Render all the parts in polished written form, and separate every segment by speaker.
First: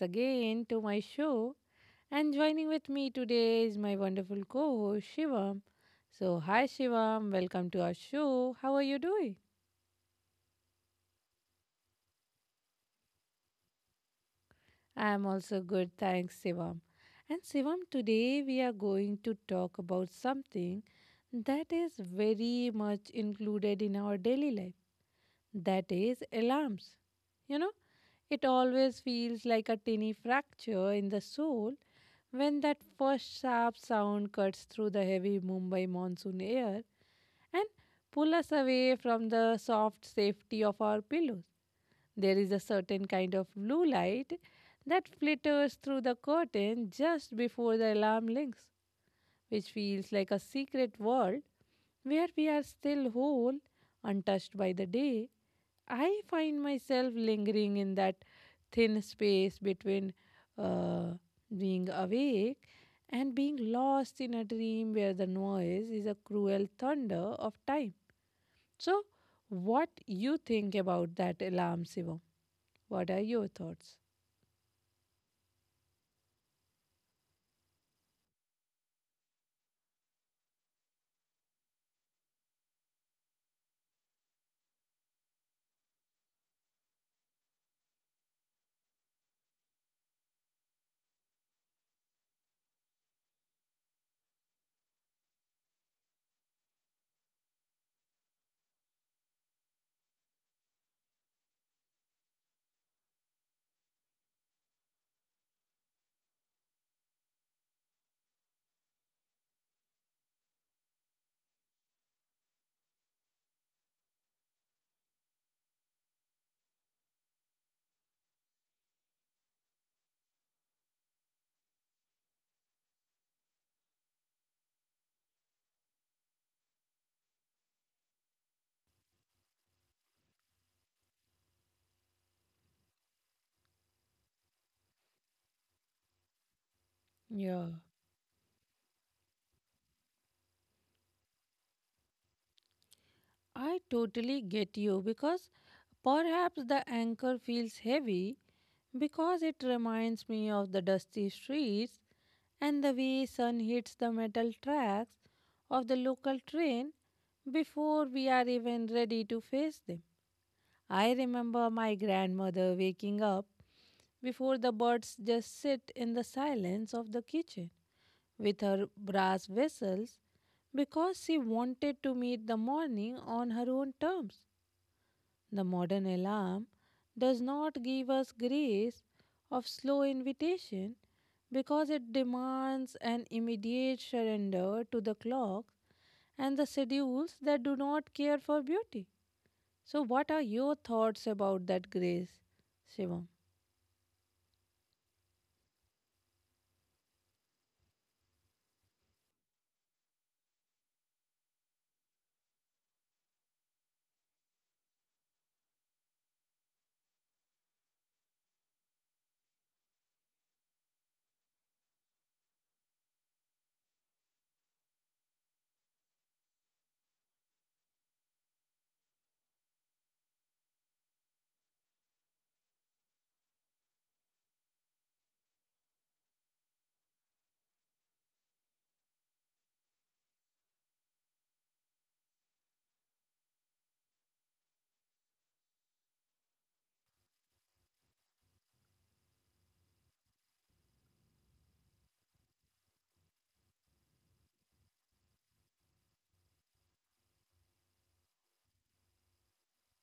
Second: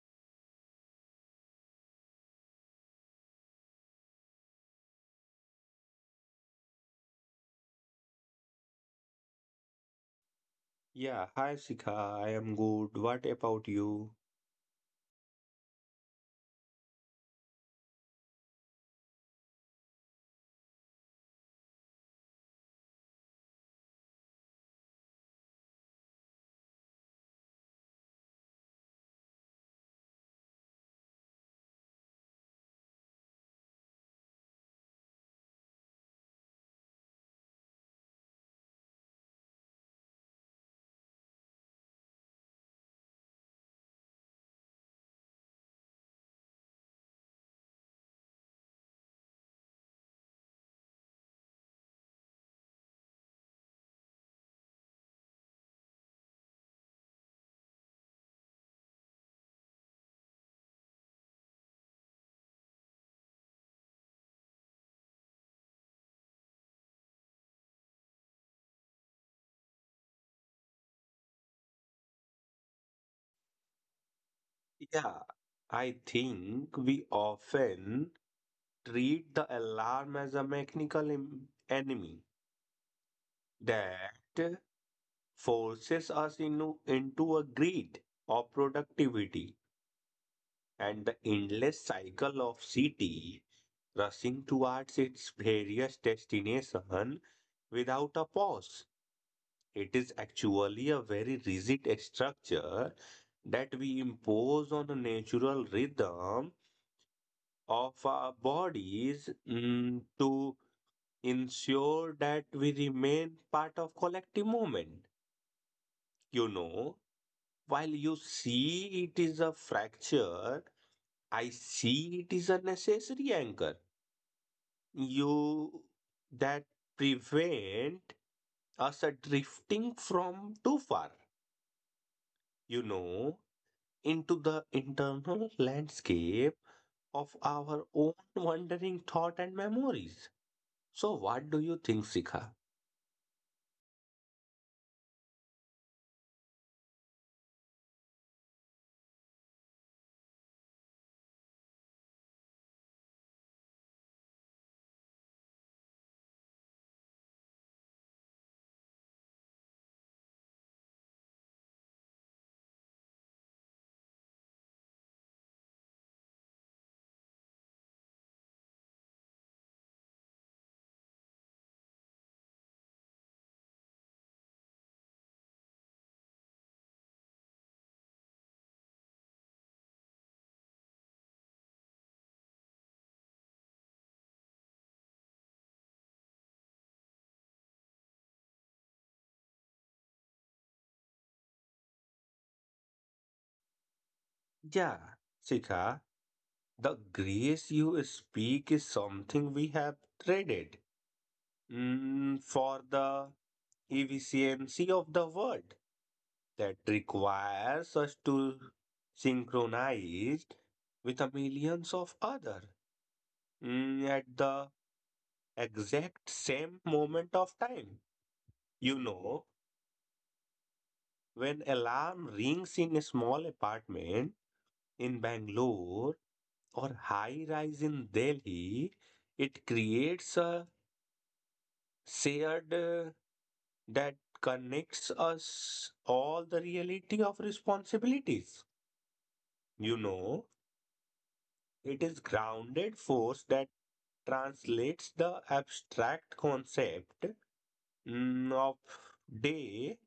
Speaker 1: again to my show. And joining with me today is my wonderful co host, Shivam. So, hi, Shivam, welcome to our show. How are you doing?
Speaker 2: Yeah, hi Sika, I am good. What about you?
Speaker 1: I am also good, thanks, Shivam. And, Shivam, today we are going to talk about something that is very much included in our daily life that is alarms. You know, it always feels like a tiny fracture in the soul when that first sharp sound cuts through the heavy Mumbai monsoon air and pull us away from the soft safety of our pillows. There is a certain kind of blue light that flitters through the curtain just before the alarm rings, which feels like a secret world where we are still whole, untouched by the day. I find myself lingering in that thin space between uh, being awake and being lost in a dream where the noise is a cruel thunder of time. So, what you think about that alarm, Shivam? What are your thoughts?
Speaker 2: Yeah, I think we often treat the alarm as a mechanical enemy that forces us into a greed of productivity and the endless cycle of city rushing towards its various destination without a pause. It is actually a very rigid structure that we impose on the natural rhythm of our bodies to ensure that we remain part of collective movement. You know, while you see it is a fracture, I see it is a necessary anchor. You that prevent us a drifting from too far. You know, into the internal landscape of
Speaker 1: Yeah.
Speaker 2: our own wandering thought and memories. So, what do you think, Sika?
Speaker 1: I totally get you because perhaps the anchor feels heavy because it reminds me of the dusty streets and the way sun hits the metal tracks of the local train before we are even ready to face them. I remember my grandmother waking up before the birds just sit in the silence of the kitchen with her brass vessels because she wanted to meet the morning on her own terms. The modern alarm does not give us grace of slow invitation because it demands an immediate surrender to the clock and the schedules that do not care for beauty. So, what are your thoughts about that grace, Shivam?
Speaker 2: Yeah, Sika, the grace you speak is something we have traded for the efficiency of the world that requires us to synchronize with a millions of other at the exact same moment of time. You know, when alarm rings in a small apartment in Bangalore or high rise in Delhi, it creates a shared that connects us all the reality of responsibilities. You know, it is grounded force that translates the abstract concept of day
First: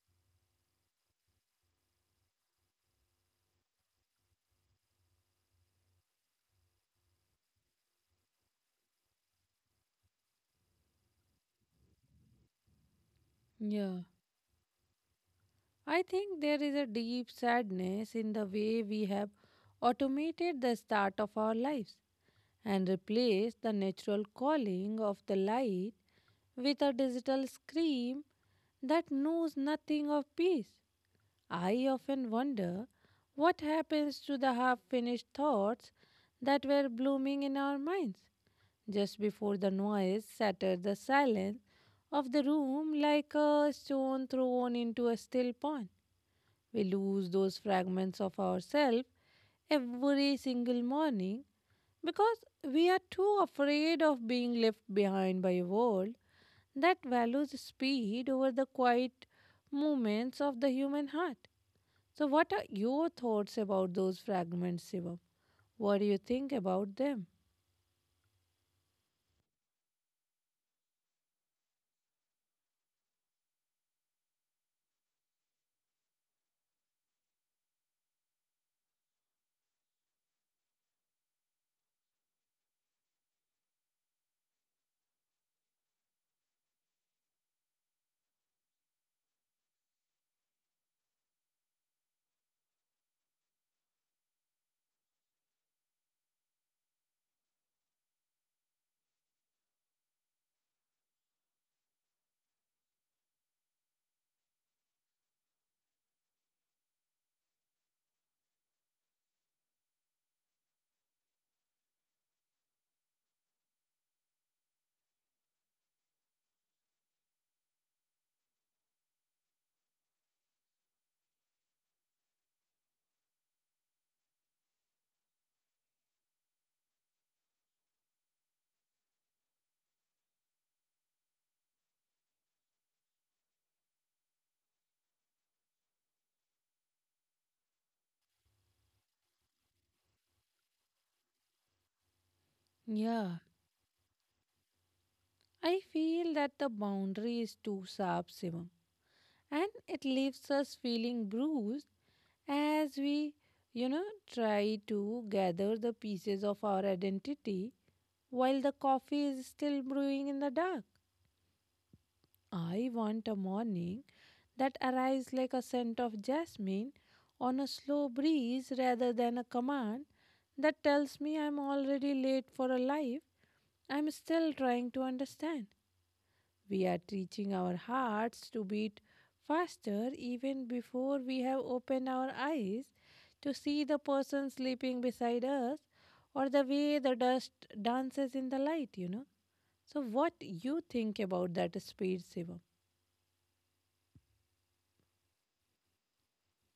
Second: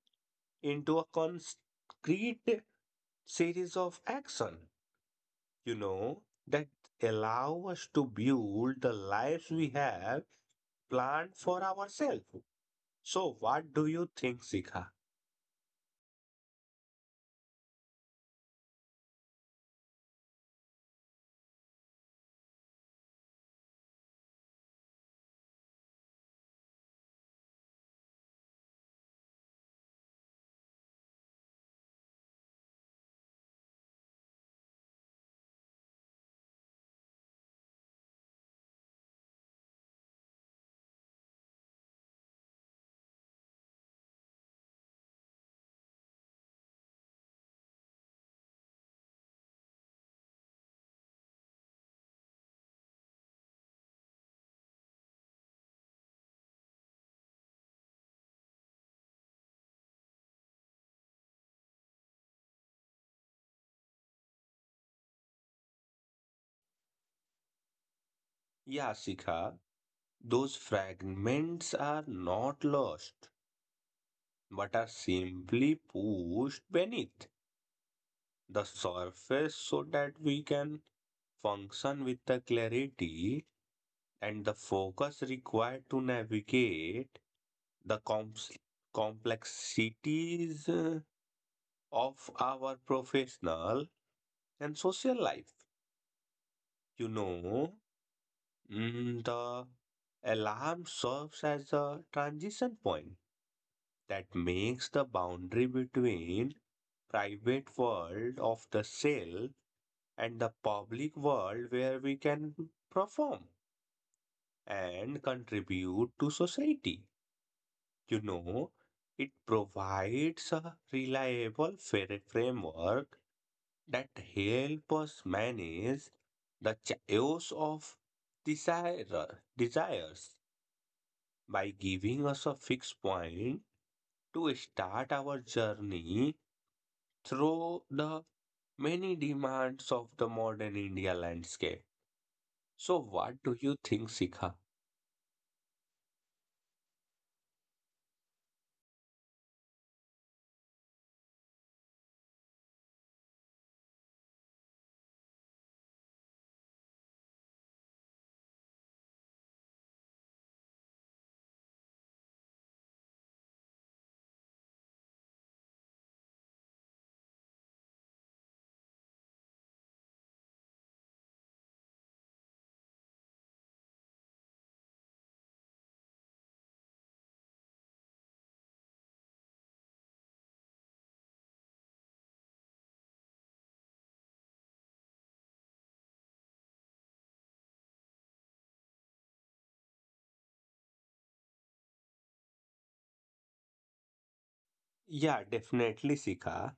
Speaker 2: into a concrete series of action. You know, that allow us to build the lives we have planned for ourselves. So, what do
Speaker 1: Yeah.
Speaker 2: you think, Sikha?
Speaker 1: I think there is a deep sadness in the way we have automated the start of our lives and replaced the natural calling of the light with a digital scream that knows nothing of peace. I often wonder what happens to the half finished thoughts that were blooming in our minds just before the noise shattered the silence of the room like a stone thrown into a still pond. We lose those fragments of ourselves every single morning because we are too afraid of being left behind by a world that values speed over the quiet movements of the human heart. So, what are your thoughts about those fragments, Shivam? What do you think about them?
Speaker 2: Yeah, Sikha, those fragments are not lost, but are simply pushed beneath the surface so that we can function with the clarity and the focus required to navigate the comps complexities of our professional and social life. You know, the alarm serves as a transition point that makes the boundary between private world of the cell and the public world where we can perform and contribute to society. You know, it provides a reliable framework that help us manage the chaos of desires by giving us a fixed point to start our journey through the many demands of the modern India landscape. So,
Speaker 1: Yeah,
Speaker 2: what do you think, Sikha?
Speaker 1: I feel that the boundary is too sharp, Shivam, and it leaves us feeling bruised as we, you know, try to gather the pieces of our identity while the coffee is still brewing in the dark. I want a morning that arrives like a scent of jasmine on a slow breeze rather than a command that tells me I'm already late for a life I'm still trying to understand. We are teaching our hearts to beat faster even before we have opened our eyes to see the person sleeping beside us or the way the dust dances in the light, you know. So what you think about that speed, Shivam?
Speaker 2: Yeah, definitely, Sikha,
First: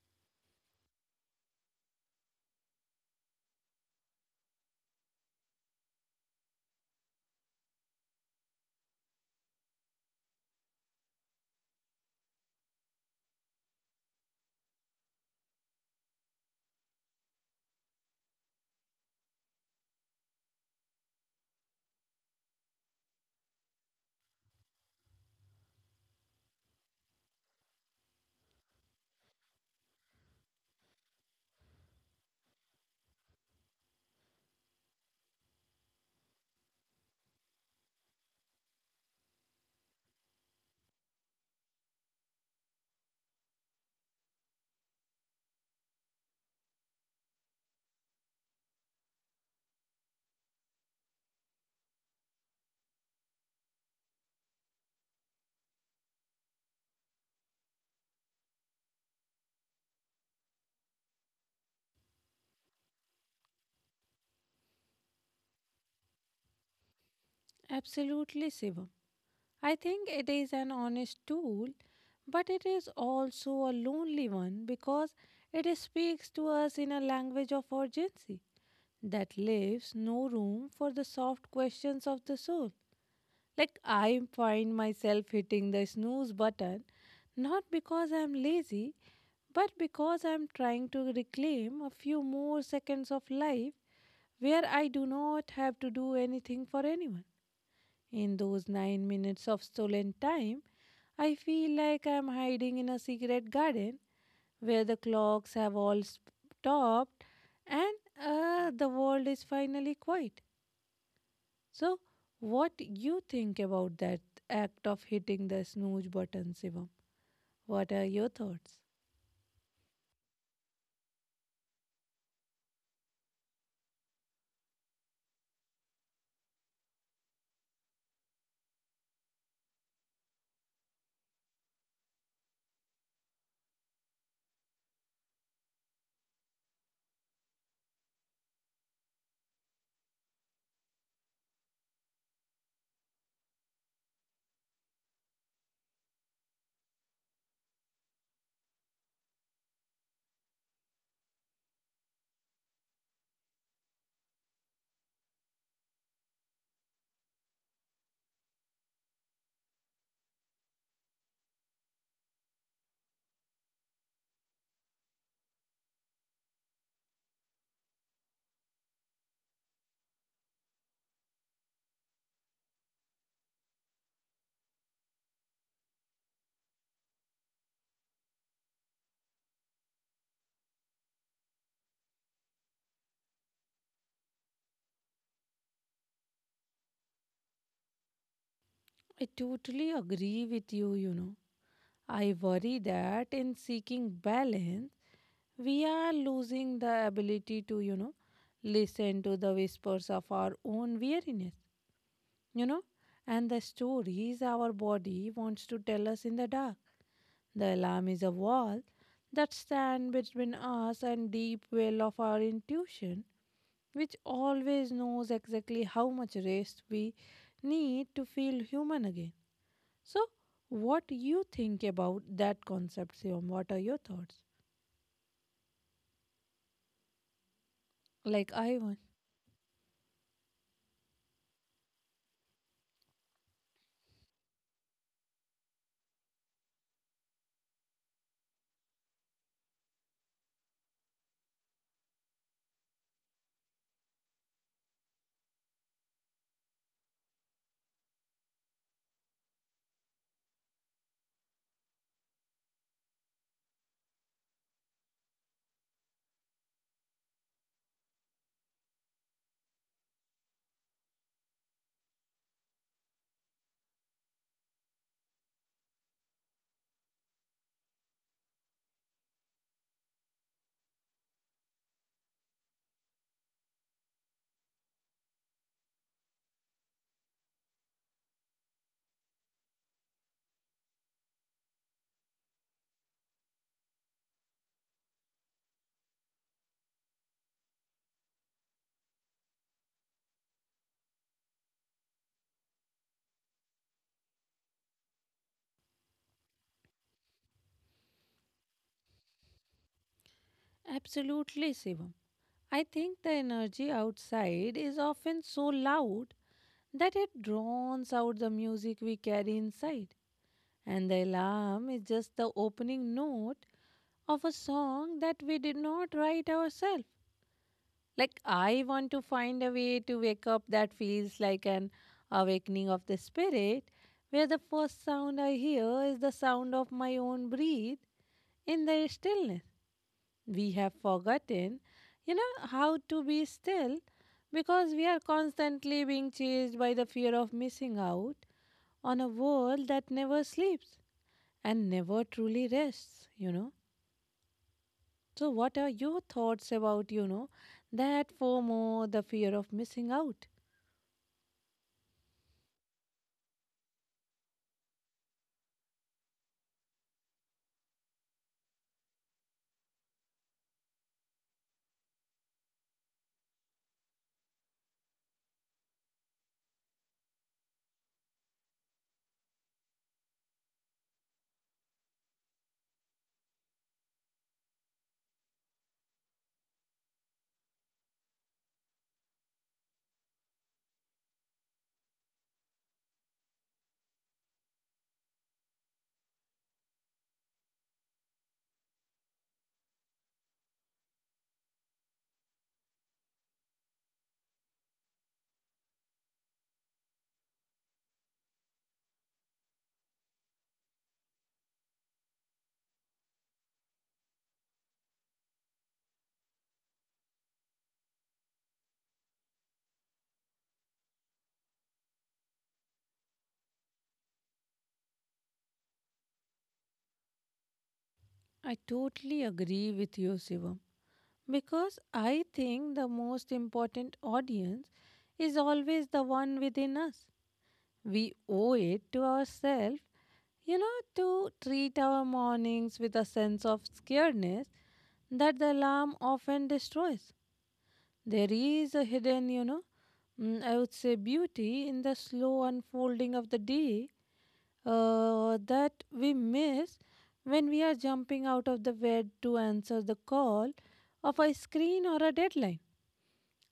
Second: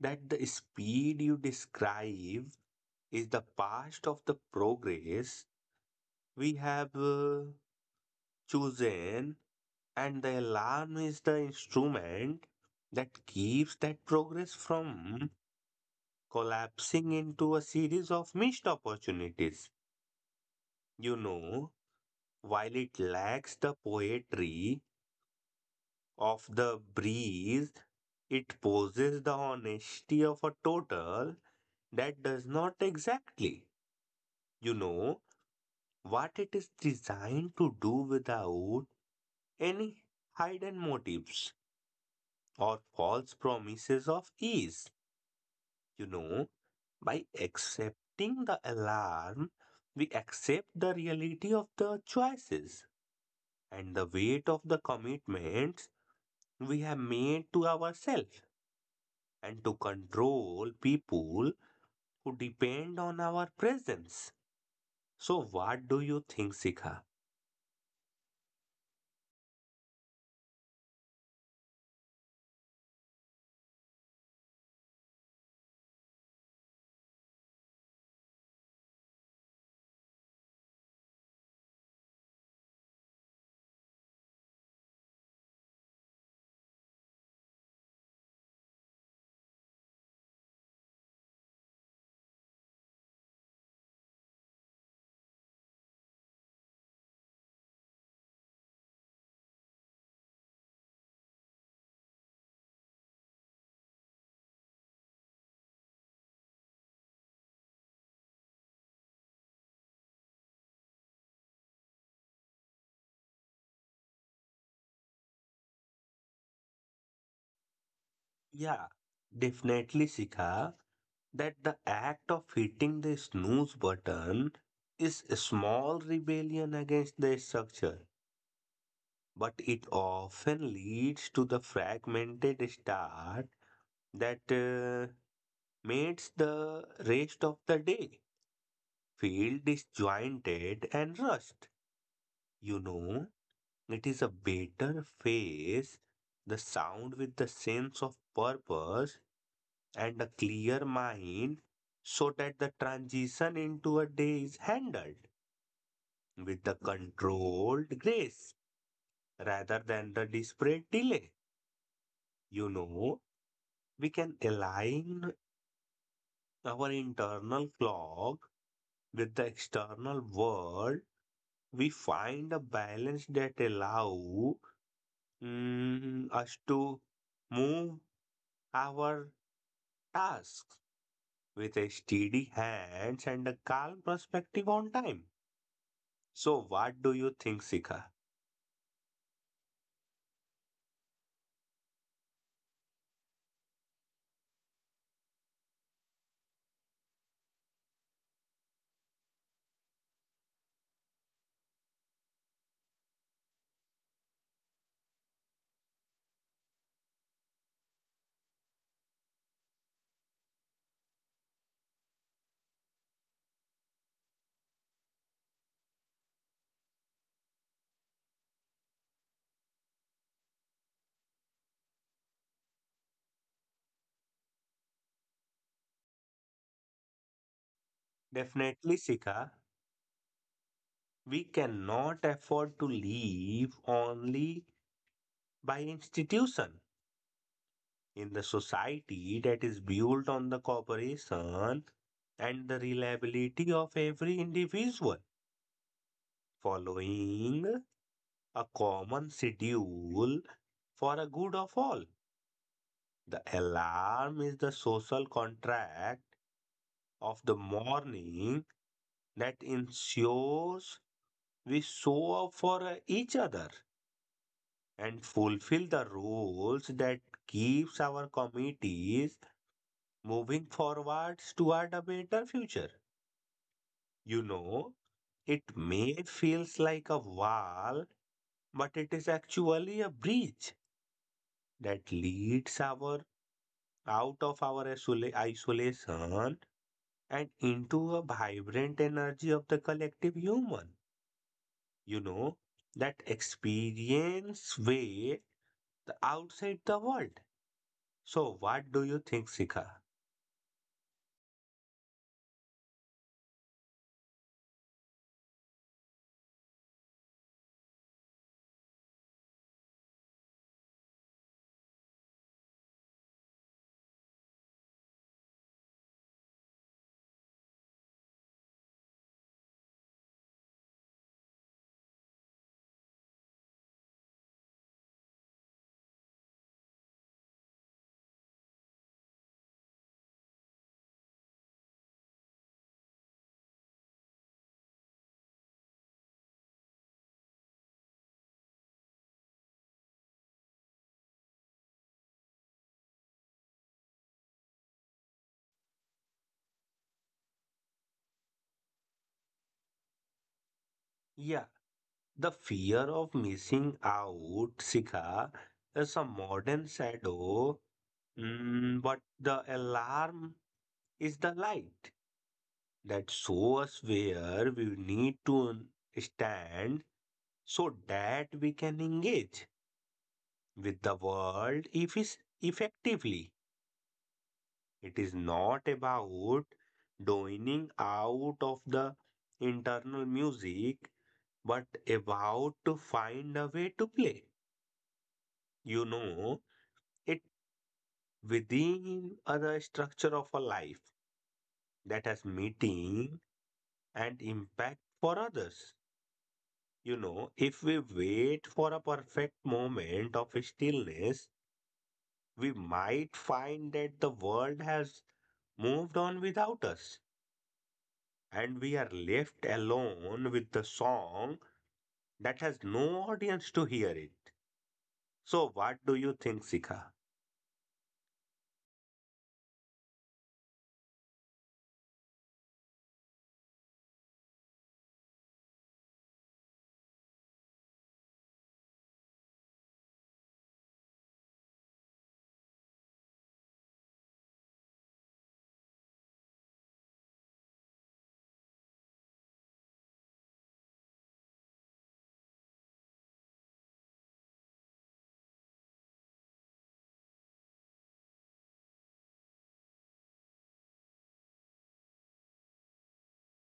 Speaker 2: that the speed you describe is the past of the progress we have chosen. And the alarm is the instrument that keeps that progress from collapsing into a series of missed opportunities. You know, while it lacks the poetry of the breeze, it possesses the honesty of a total that does not exactly, you know, what it is designed to do without any hidden motives or false promises of ease. You know, by accepting the alarm, we accept the reality of the choices and the weight of the commitments we have made to ourselves and to control people who depend on our presence. So, what do you think, Sika?
Speaker 1: Absolutely, Shivam. I think it is an honest tool, but it is also a lonely one because it speaks to us in a language of urgency that leaves no room for the soft questions of the soul. Like I find myself hitting the snooze button not because I'm lazy, but because I'm trying to reclaim a few more seconds of life where I do not have to do anything for anyone. In those 9 minutes of stolen time, I feel like I'm hiding in a secret garden where the clocks have all stopped and the world is finally quiet. So, what you think about that act of hitting the snooze button, Shivam? What are your thoughts?
Speaker 2: Yeah, definitely, Sika, that the act of hitting the snooze button is a small rebellion against the structure, but it often leads to the fragmented start that makes the rest of the day feel disjointed and rushed. You know, it is a better phase, the sound with the sense of purpose and a clear mind so that the transition into a day is handled with the controlled grace rather than the desperate delay. You know, we can align our internal clock with the external world. We find a balance that allow us to move our tasks with a steady hands and a calm perspective on time. So what do you think, Sika?
Speaker 1: I totally agree with you, you know. I worry that in seeking balance, we are losing the ability to, you know, listen to the whispers of our own weariness, you know, and the stories our body wants to tell us in the dark. The alarm is a wall that stands between us and deep well of our intuition, which always knows exactly how much rest we need to feel human again. So, what do you think about that concept, Shivam? What are your thoughts? Like I
Speaker 2: Definitely,
Speaker 1: want.
Speaker 2: Sika, we cannot afford to live only by institution in the society that is built on the cooperation and the reliability of every individual following a common schedule for a good of all. The alarm is the social contract of the morning that ensures we show up for each other and fulfill the roles that keeps our committees moving forwards toward a better future. You know, it may feels like a wall, but it is actually a bridge that leads our out of our isolation and into a vibrant energy of the collective human. You know, that experience way the outside the world. So what do you think, Sika?
Speaker 1: Absolutely, Shivam. I think the energy outside is often so loud that it drowns out the music we carry inside. And the alarm is just the opening note of a song that we did not write ourselves. Like, I want to find a way to wake up that feels like an awakening of the spirit, where the first sound I hear is the sound of my own breath in the stillness. We have forgotten, you know, how to be still because we are constantly being chased by the fear of missing out on a world that never sleeps and never truly rests, you know. So, what are your thoughts about, you know, that FOMO, the fear of missing out?
Speaker 2: Yeah, the fear of missing out, Sika, is a modern shadow. But the alarm is the light that shows where we need to stand so that we can engage with the world if is effectively. It is not about doining out of the internal music, but about to find a way to play. You know, it within other structure of a life that has meeting and impact for others. You know, if we wait for a perfect moment of stillness, we might find that the world has moved on without us, and we are left alone with the song that has no audience to hear it. So, what do you think, Sika?
Speaker 1: I totally agree with you, Shivam, because I think the most important audience is always the one within us. We owe it to ourselves, you know, to treat our mornings with a sense of scaredness that the alarm often destroys. There is a hidden, you know, I would say beauty in the slow unfolding of the day that we miss when we are jumping out of the bed to answer the call of a screen or a deadline.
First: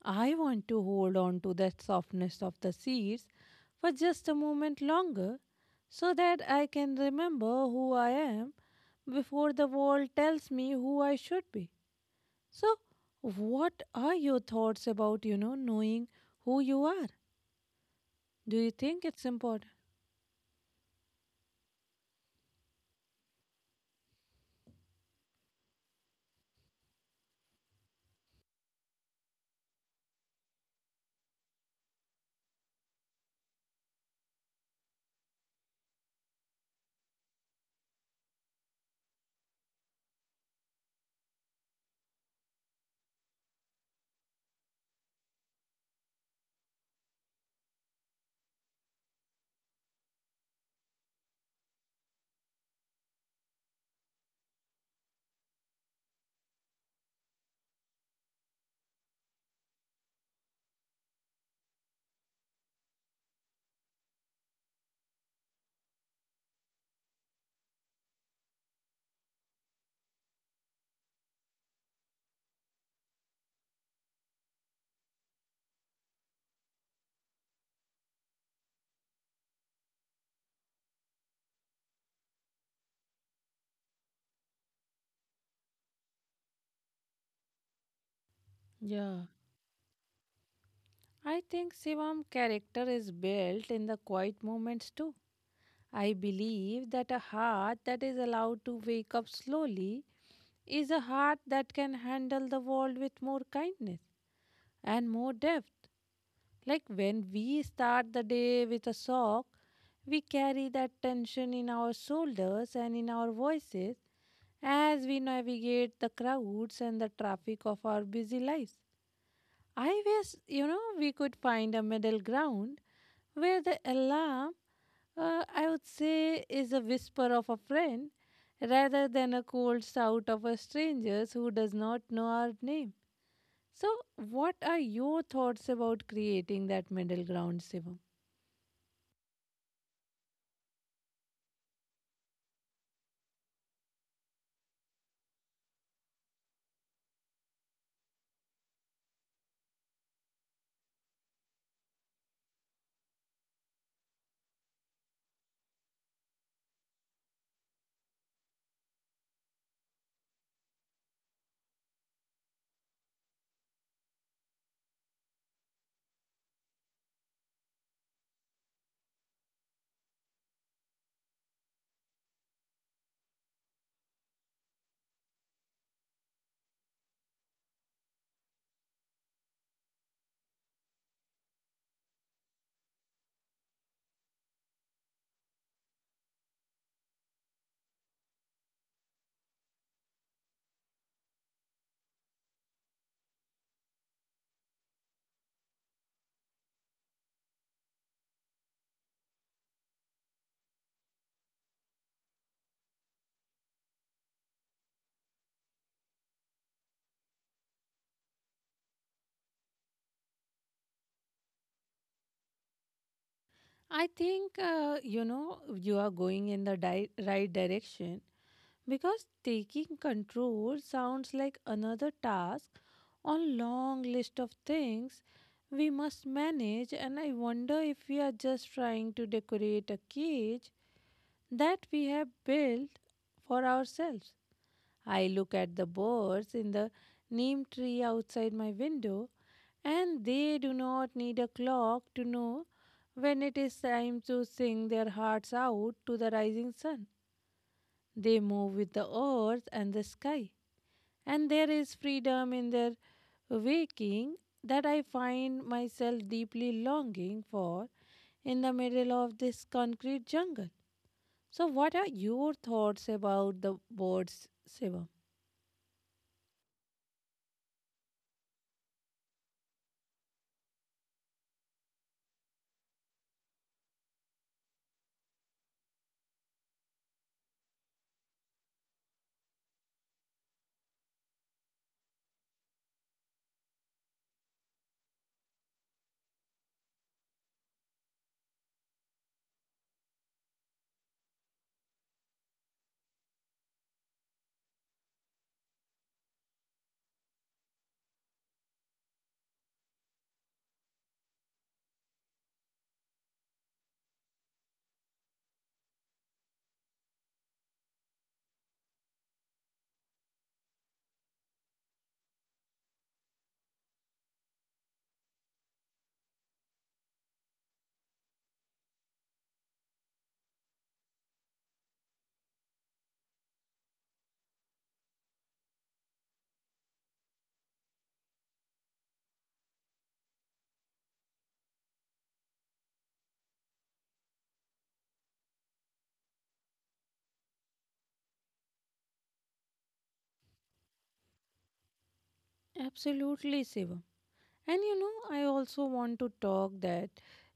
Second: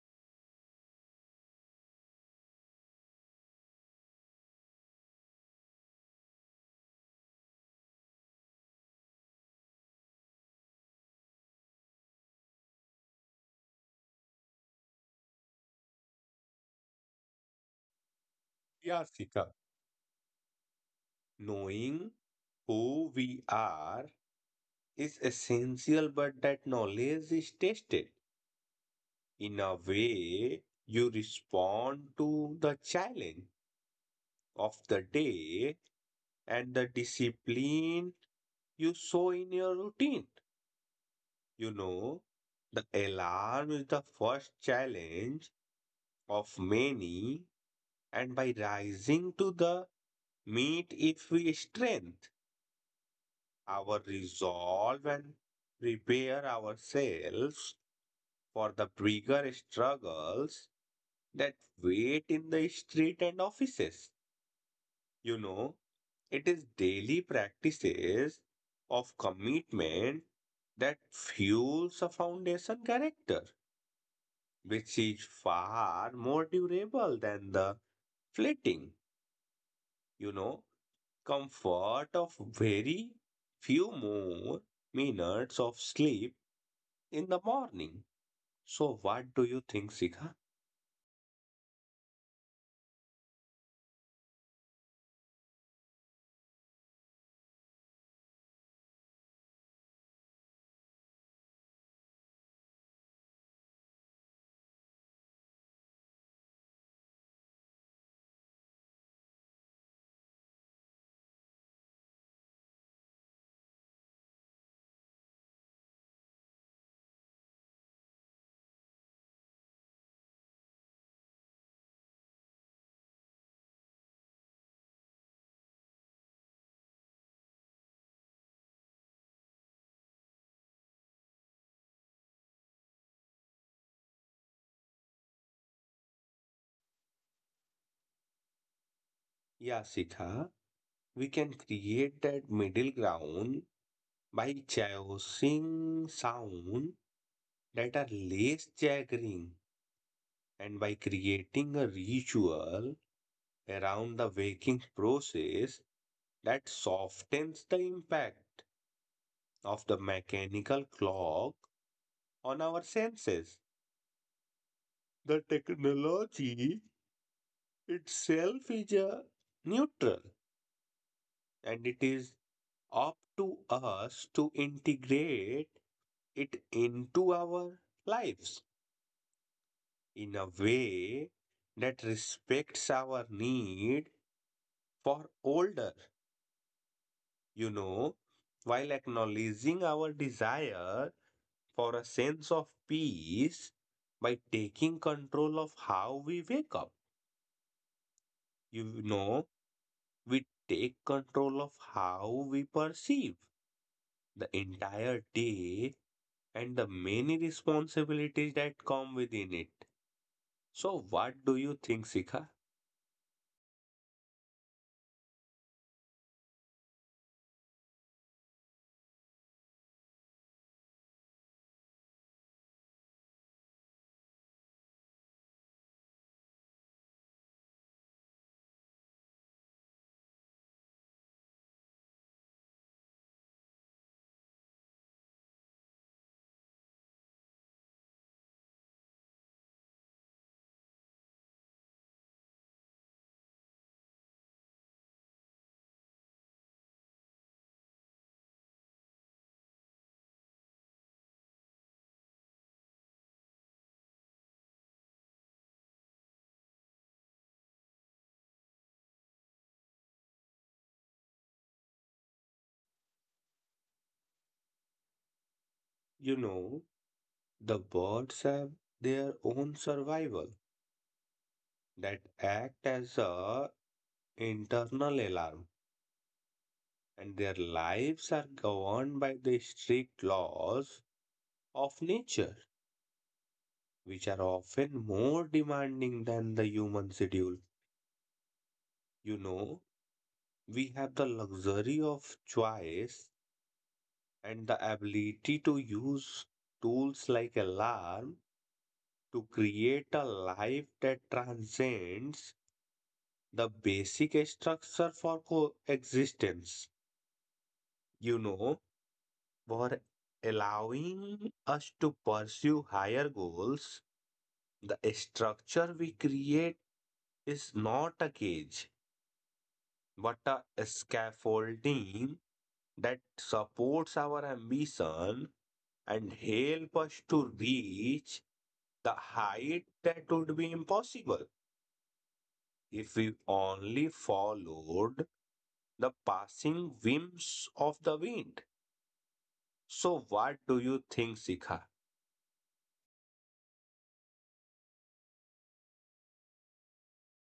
Speaker 1: I want to hold on to that softness of the seeds for just a moment longer so that I can remember who I am before the world tells me who I should be. So, what are your thoughts about, you know, knowing who you are? Do you think
Speaker 2: Yeah,
Speaker 1: it's
Speaker 2: Sika.
Speaker 1: important?
Speaker 2: Knowing who we are is essential, but that knowledge is tested. In a way, you respond to the challenge of the day and the discipline you show in your routine. You know, the alarm is the first challenge of many, and by rising to the meet, if we strengthen our resolve and prepare ourselves for the bigger struggles that wait in the street and offices, you know, it is daily practices of commitment that fuels a foundation character, which is far more durable than the fleeting, you know, comfort of very few more minutes of sleep in the morning. So,
Speaker 1: Yeah.
Speaker 2: what do you think, Sikha?
Speaker 1: I think Shivam character is built in the quiet moments too. I believe that a heart that is allowed to wake up slowly is a heart that can handle the world with more kindness and more depth. Like when we start the day with a sock, we carry that tension in our shoulders and in our voices as we navigate the crowds and the traffic of our busy lives. I wish, you know, we could find a middle ground where the alarm, I would say, is a whisper of a friend rather than a cold shout of a stranger who does not know our name. So, what are your thoughts about creating that middle ground, Shivam?
Speaker 2: Yeah, Sikha, we can create that middle ground by choosing sound that are less jaggering, and by creating a ritual around the waking process that softens the impact of the mechanical clock on our senses. The technology itself is a neutral, and it is up to us to integrate it into our lives in a way that respects our need for older. You know, while acknowledging our desire for a sense of peace, by taking control of how we wake up, you know, we take control of how we perceive the entire day and the many responsibilities that come within it. So, what do you think, Sika?
Speaker 1: I think you know you are going in the right direction because taking control sounds like another task on long list of things we must manage, and I wonder if we are just trying to decorate a cage that we have built for ourselves. I look at the birds in the neem tree outside my window and they do not need a clock to know when it is time to sing their hearts out to the rising sun. They move with the earth and the sky, and there is freedom in their waking that I find myself deeply longing for in the middle of this concrete jungle. So, what are your thoughts about the birds, Shivam?
Speaker 2: You know, the birds have their own survival that act as a internal alarm, and their lives are governed by the strict laws of nature, which are often more demanding than the human schedule. You know, we have the luxury of choice and the ability to use tools like alarm to create a life that transcends the basic structure for coexistence. You know, for allowing us to pursue higher goals. The structure we create is not a cage, but a scaffolding that supports our ambition and help us to reach the height that would be impossible if we only followed the passing whims of the wind. So, what do you think, Sikha?
Speaker 1: Absolutely, Shivam. And you know, I also want to talk that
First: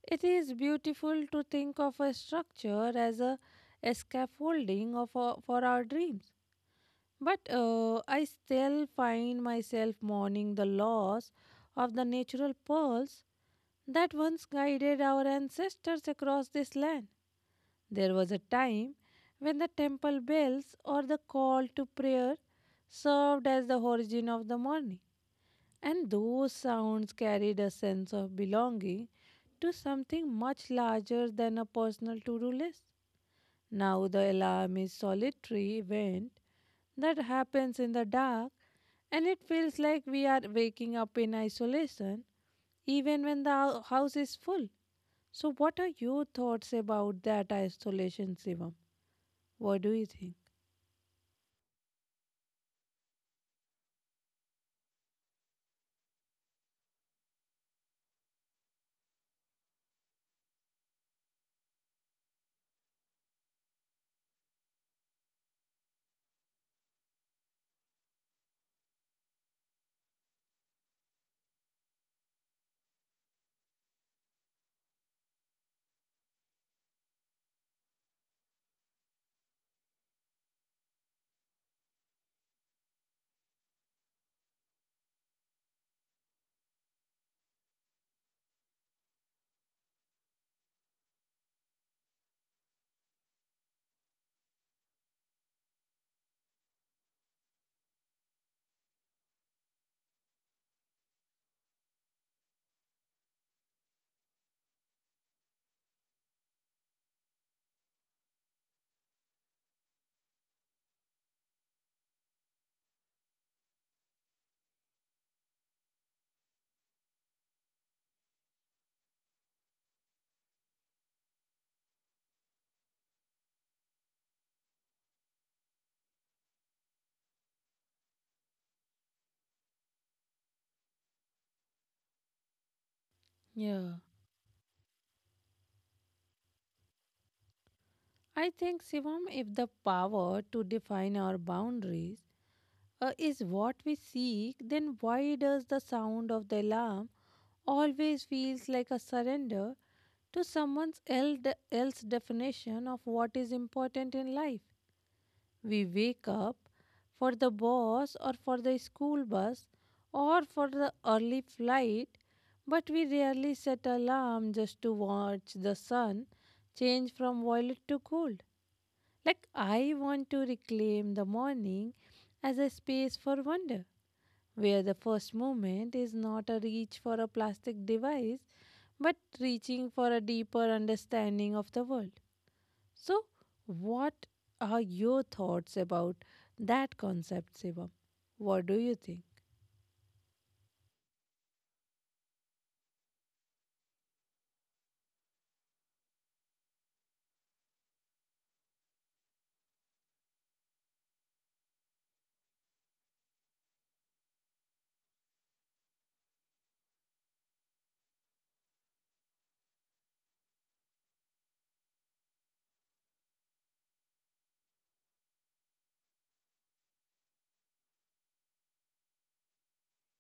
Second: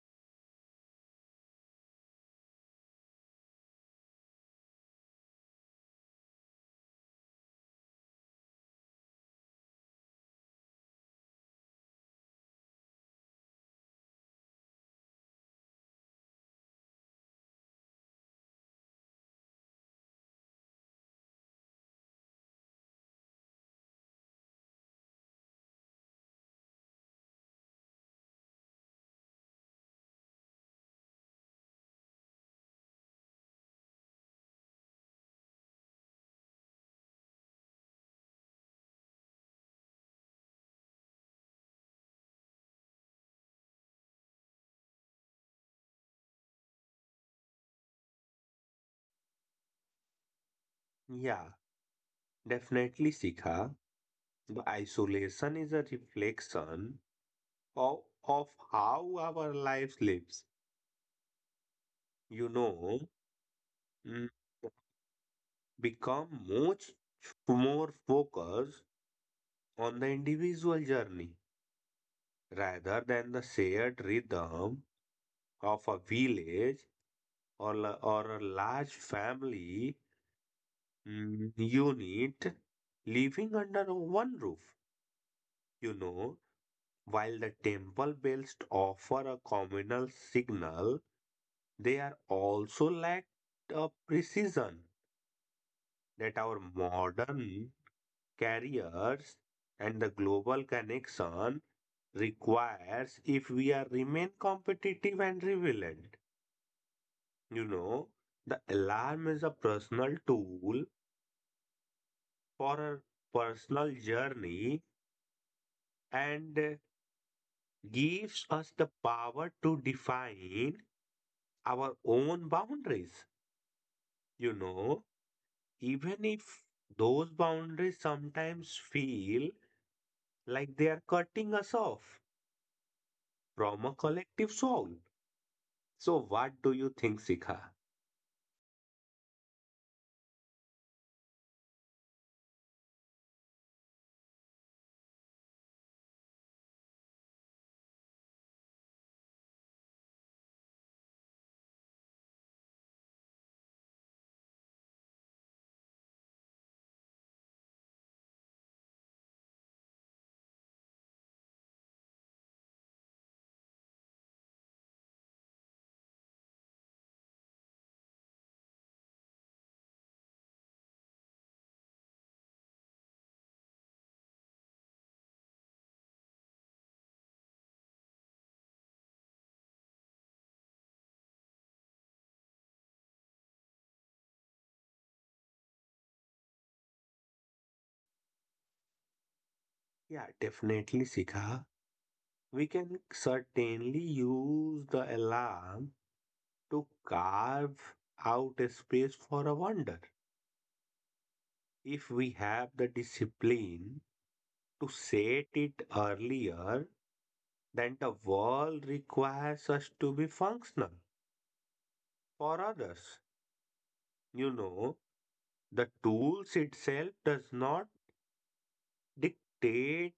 Speaker 1: it is beautiful to think of a structure as a scaffolding of for our dreams. But I still find myself mourning the loss of the natural pearls that once guided our ancestors across this land. There was a time when the temple bells or the call to prayer served as the origin of the morning and those sounds carried a sense of belonging to something much larger than a personal to do list. Now the alarm is solitary event that happens in the dark and it feels like we are waking up in isolation even when the house is full. So what are your thoughts about that isolation, Shivam? What do you think?
Speaker 2: Yeah, definitely, Sikha. The isolation is a reflection of, of how our lives, you know, mm, become much more focused on the individual journey rather than the shared rhythm of a village, or, or a large family unit living under one roof. You know, while the temple bells offer a communal signal, they are also lacked a precision that our modern careers and the global connection requires if we are remain competitive and relevant. You know, the alarm is a personal tool for a personal journey, and gives us the power to define our own boundaries. You know, even if those boundaries sometimes feel like they are cutting us off from a
Speaker 1: Yeah.
Speaker 2: collective soul. So, what do you think, Sikha?
Speaker 1: I think, Shivam, if the power to define our boundaries is what we seek, then why does the sound of the alarm always feels like a surrender to someone else's definition of what is important in life? We wake up for the boss or for the school bus or for the early flight, but we rarely set alarm just to watch the sun change from violet to gold. Like I want to reclaim the morning as a space for wonder where the first movement is not a reach for a plastic device but reaching for a deeper understanding of the world. So, what are your thoughts about that concept, Shivam? What do you think?
Speaker 2: Yeah, definitely, Sikha. We can certainly use the alarm to carve out a space for a wonder. If we have the discipline to set it earlier, then the world requires us to be functional for others. You know, the tools itself does not dictate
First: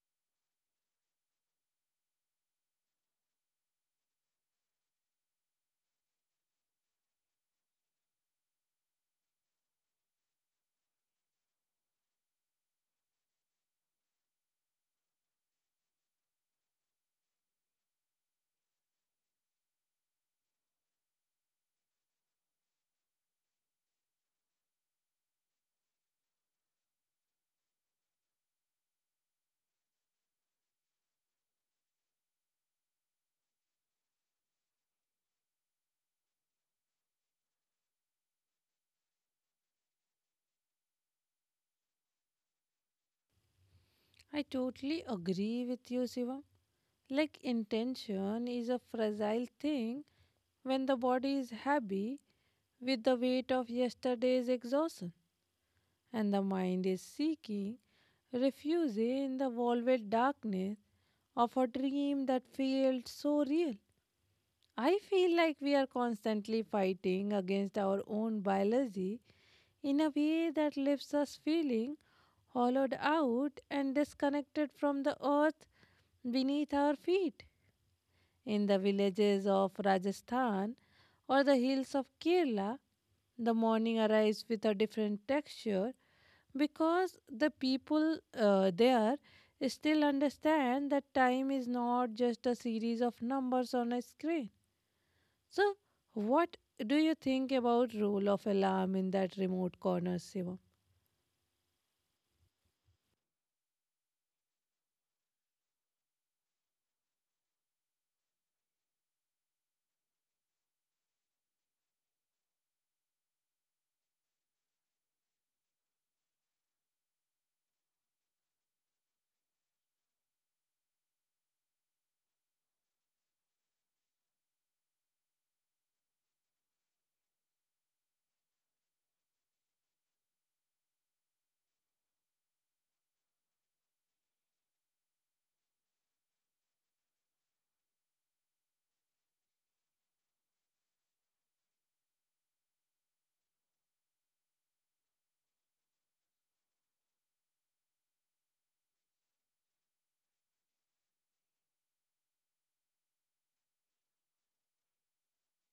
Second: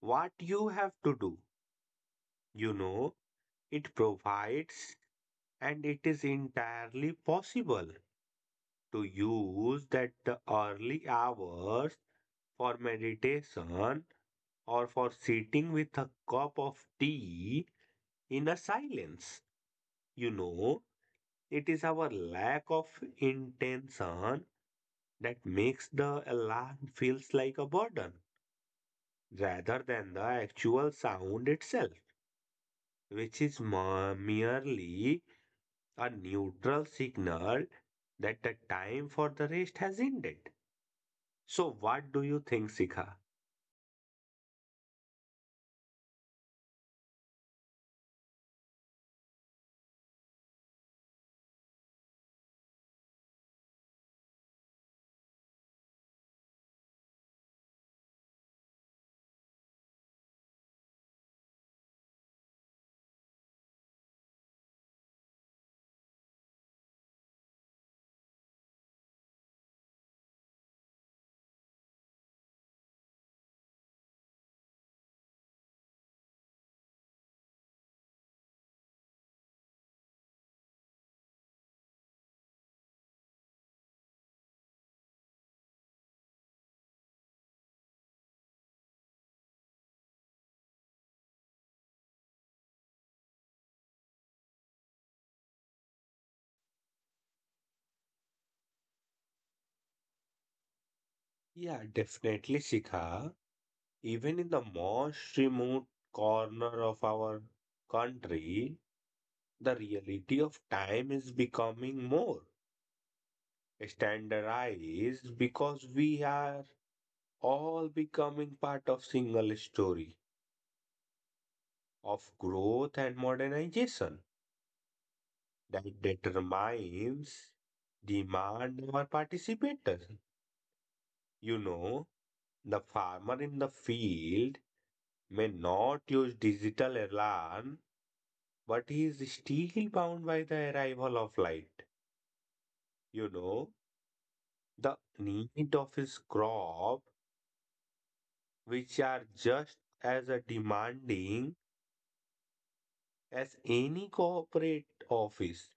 Speaker 2: what you have to do. You know, it provides, and it is entirely possible to use that the early hours for meditation or for sitting with a cup of tea in a silence. You know, it is our lack of intention that makes the alarm feels like a burden rather than the actual sound itself, which is merely a neutral signal that the time for the rest has ended. So, what do you think, Sikha?
Speaker 1: I totally agree with you, Shivam. Like, intention is a fragile thing when the body is heavy with the weight of yesterday's exhaustion and the mind is seeking refuge in the velvet darkness of a dream that felt so real. I feel like we are constantly fighting against our own biology in a way that leaves us feeling hollowed out and disconnected from the earth beneath our feet. In the villages of Rajasthan or the hills of Kerala, the morning arrives with a different texture because the people there still understand that time is not just a series of numbers on a screen. So what do you think about role of alarm in that remote corner, shiva?
Speaker 2: Yeah, definitely, Sikha. Even in the most remote corner of our country, the reality of time is becoming more standardized because we are all becoming part of single story of growth and modernization that determines demand or participator. You know, the farmer in the field may not use digital alarm, but he is still bound by the arrival of light. You know, the need of his crop, which are just as a demanding as any corporate office.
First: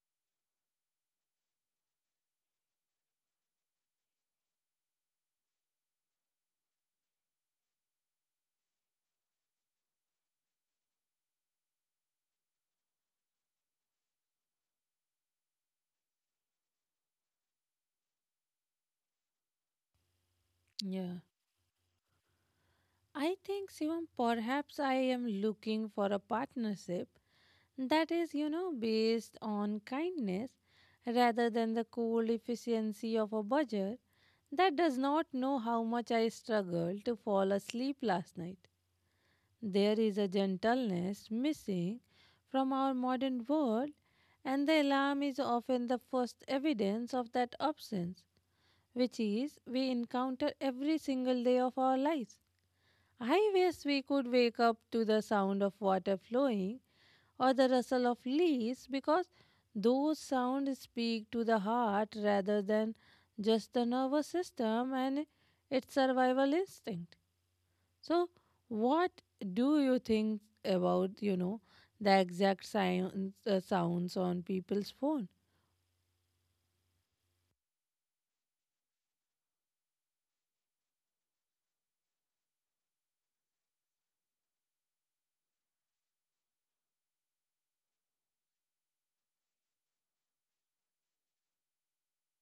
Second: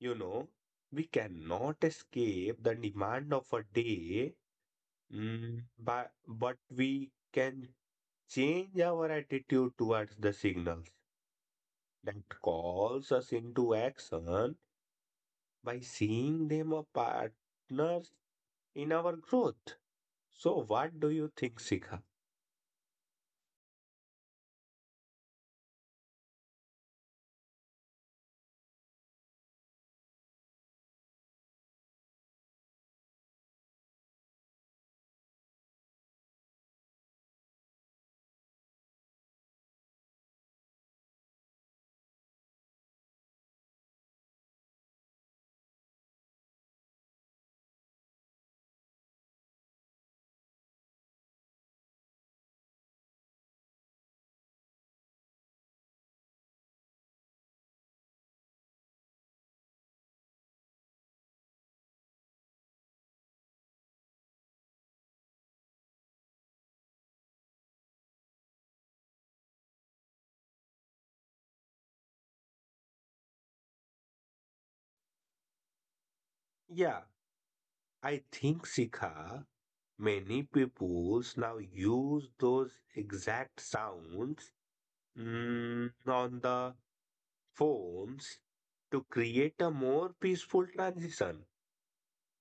Speaker 2: You know, we cannot escape the demand of a day. But but we can change our attitude towards the signals that calls us into action by seeing them as partners in our growth. So, what do
Speaker 1: Yeah,
Speaker 2: you think, Sikha?
Speaker 1: I think, Sivam, perhaps I am looking for a partnership that is, based on kindness rather than the cold efficiency of a budget that does not know how much I struggled to fall asleep last night. There is a gentleness missing from our modern world, and the alarm is often the first evidence of that absence, which is we encounter every single day of our lives. I wish we could wake up to the sound of water flowing or the rustle of leaves because those sounds speak to the heart rather than just the nervous system and its survival instinct. So, what do you think about, the exact sounds, sounds on people's phone?
Speaker 2: Yeah, I think, Sikha, many peoples now use those exact sounds on the phones to create a more peaceful transition,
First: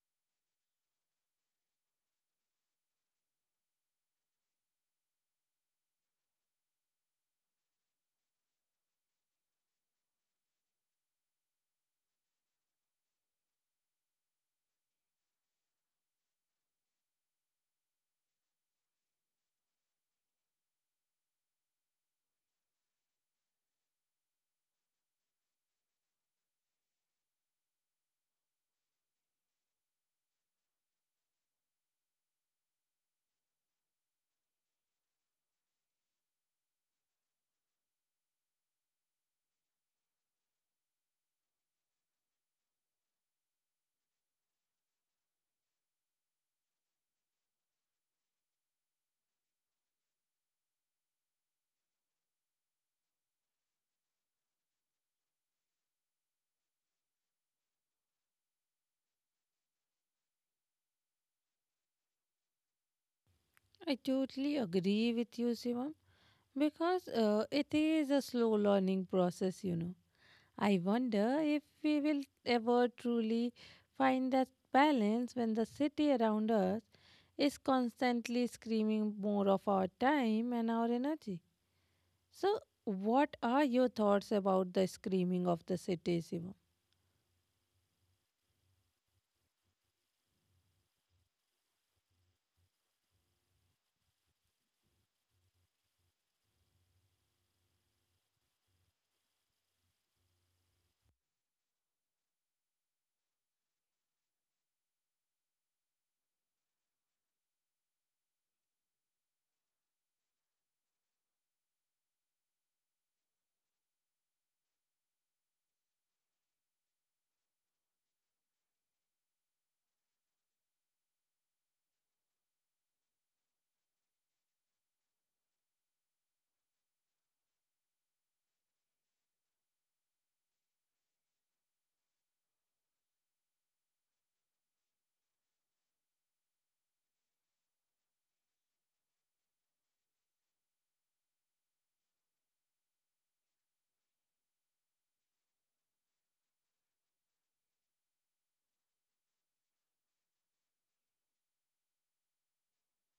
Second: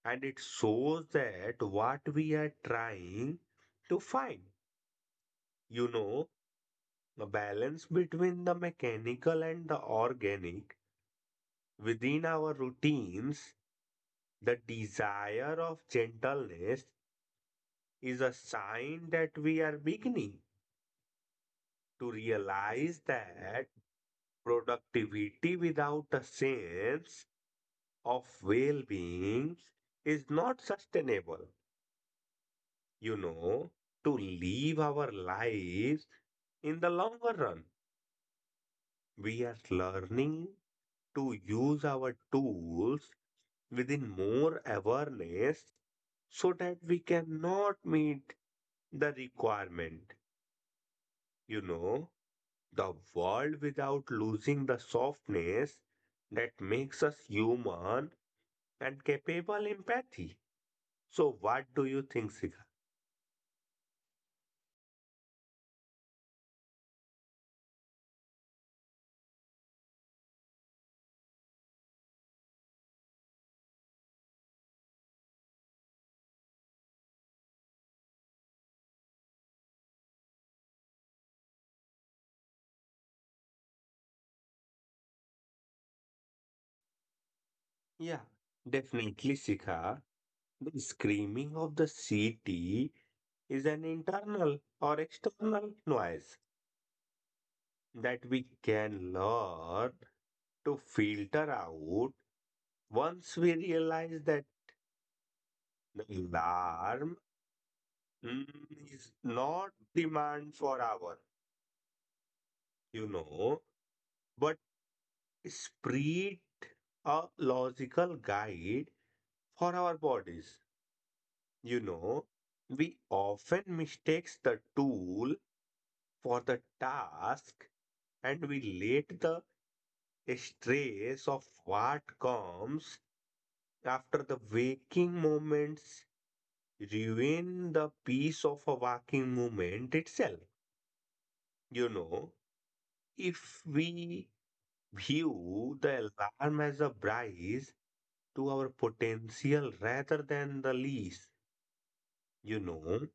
Speaker 2: and it shows that what we are trying to find, you know, a balance between the mechanical and the organic within our routines. The desire of gentleness is a sign that we are beginning to realize that productivity without a sense of well-being is not sustainable, you know, to live our lives in the longer run. We are learning to use our tools within more awareness so that we cannot meet the requirement, you know, the world without losing the softness that makes us human and capable empathy. So, what do you think, Sika?
Speaker 1: I totally agree with you, Shivam, because it is a slow learning process. You know, I wonder if we will ever truly find that balance when the city around us is constantly screaming more of our time and our energy. So, what are your thoughts about the screaming of the city, Shivam?
Speaker 2: Yeah, definitely, Sika. The screaming of the city is an internal or external noise that we can learn to filter out once we realize that the alarm mm, is not demand for our, you know, but spirit, a logical guide for our bodies. You know, we often mistakes the tool for the task, and we let the stress of what comes after the waking moments ruin the peace of a waking moment itself. You know, if we view the alarm as a brace to our potential rather than the lease, you know,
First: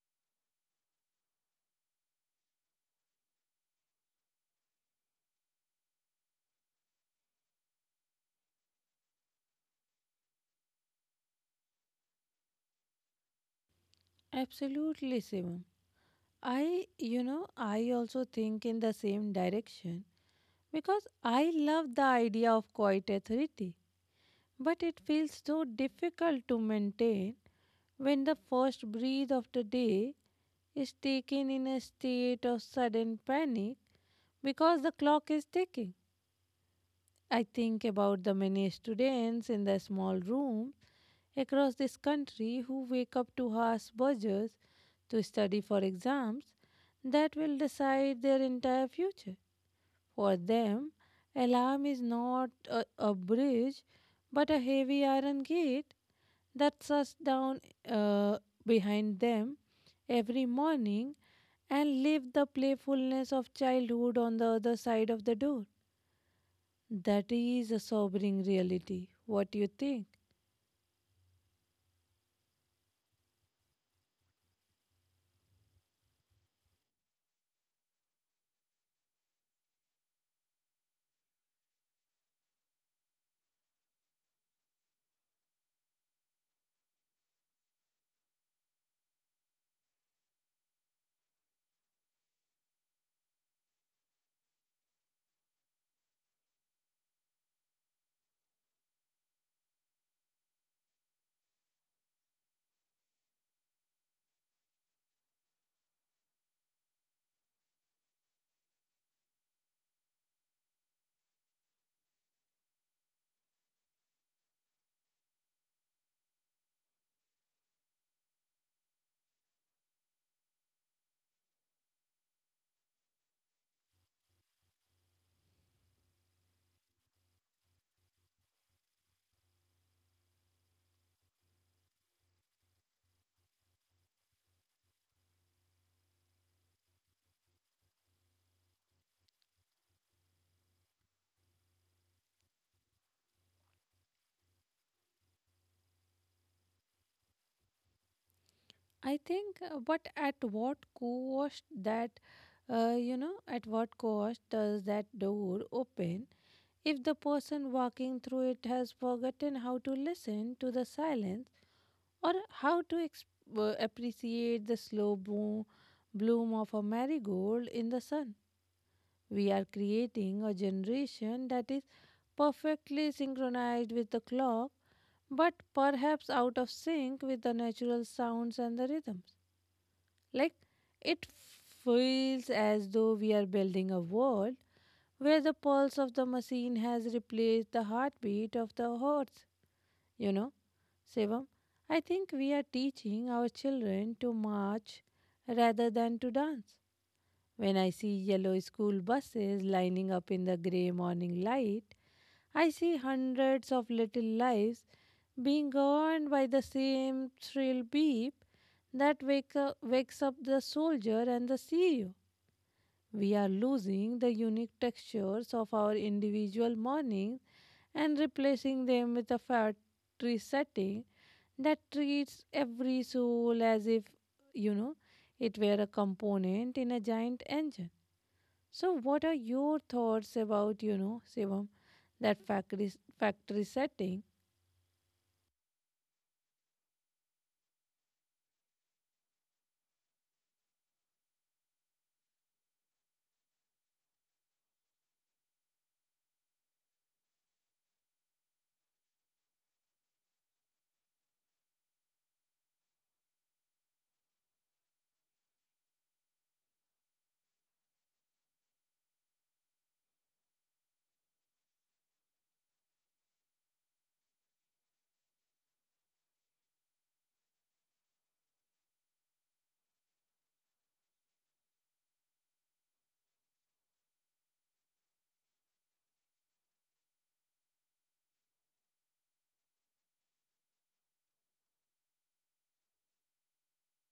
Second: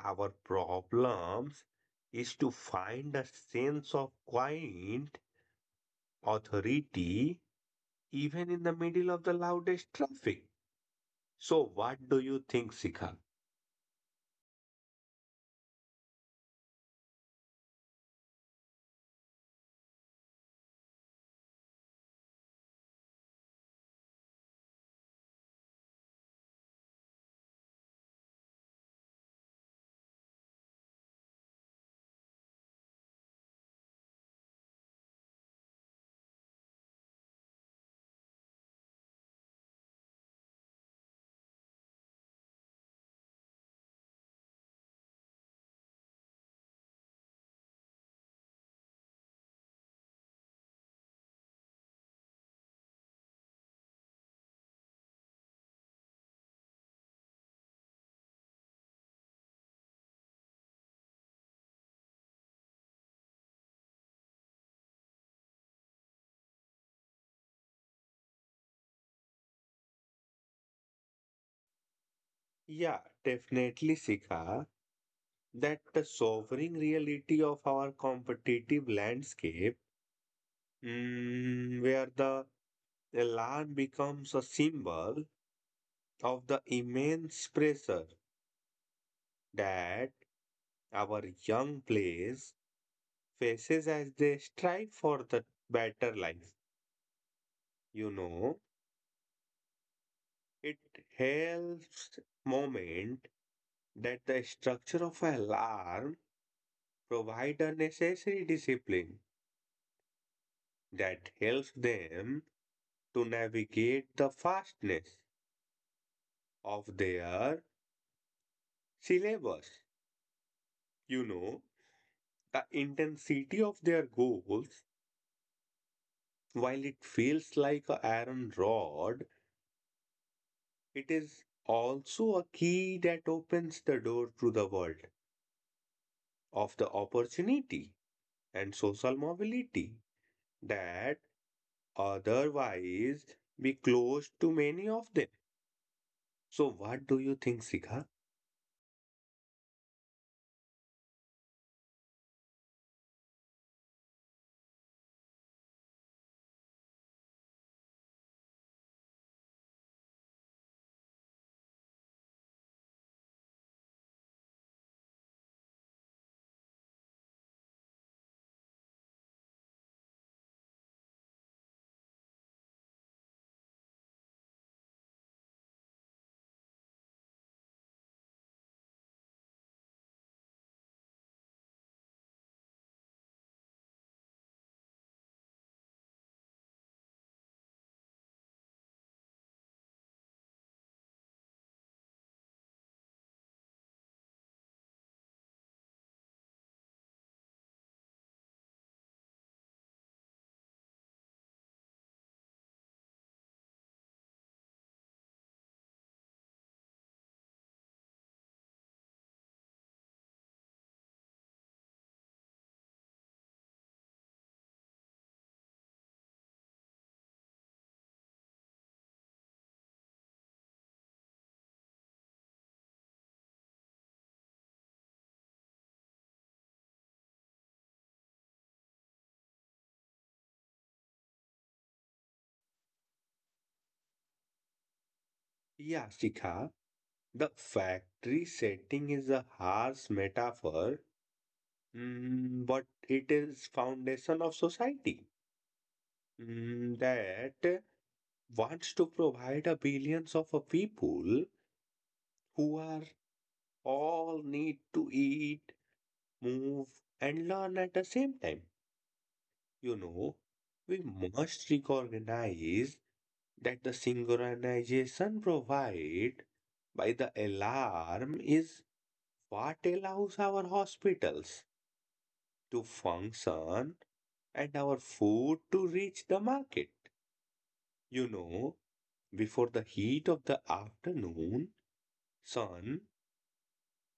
Speaker 2: our problems is to find a sense of quiet authority even in the middle of the loudest traffic. So, what do you think, Sikha?
Speaker 1: Absolutely, Shivam. I, I also think in the same direction because I love the idea of quiet authority, but it feels so difficult to maintain when the first breath of the day is taken in a state of sudden panic because the clock is ticking. I think about the many students in the small rooms across this country who wake up to harsh buzzers to study for exams that will decide their entire future. For them, alarm is not a bridge but a heavy iron gate that's us down, uh, behind them every morning and leave the playfulness of childhood on the other side of the door. That is a sobering reality. What do you think?
Speaker 2: Yeah, definitely, Sika, that the sovereign reality of our competitive landscape, where the alarm becomes a symbol of the immense pressure that our young players faces as they strive for the better life. You know, it helps moment that the structure of alarm provide a necessary discipline that helps them to navigate the fastness of their syllabus. You know, the intensity of their goals, while it feels like an iron rod, it is also a key that opens the door to the world of the opportunity and social mobility that otherwise be closed to many of them. So, what do you think, Sika?
Speaker 1: I think, but at what cost that, at what cost does that door open if the person walking through it has forgotten how to listen to the silence? Or how to appreciate the slow bloom of a marigold in the sun. We are creating a generation that is perfectly synchronized with the clock, but perhaps out of sync with the natural sounds and the rhythms. Like it feels as though we are building a world where the pulse of the machine has replaced the heartbeat of the horse, you know. Shivam, I think we are teaching our children to march rather than to dance. When I see yellow school buses lining up in the grey morning light, I see hundreds of little lives being governed by the same shrill beep that wakes up the soldier and the CEO. We are losing the unique textures of our individual mornings and replacing them with a factory setting that treats every soul as if, you know, it were a component in a giant engine. So, what are your thoughts about, Shivam, that factory setting?
Speaker 2: Yeah, Sika. The factory setting is a harsh metaphor, but it is foundation of society that wants to provide a billions of a people who are all need to eat, move, and learn at the same time. You know, we must recognize that the synchronization provided by the alarm is what allows our hospitals to function and our food to reach the market. You know, before the heat of the afternoon sun,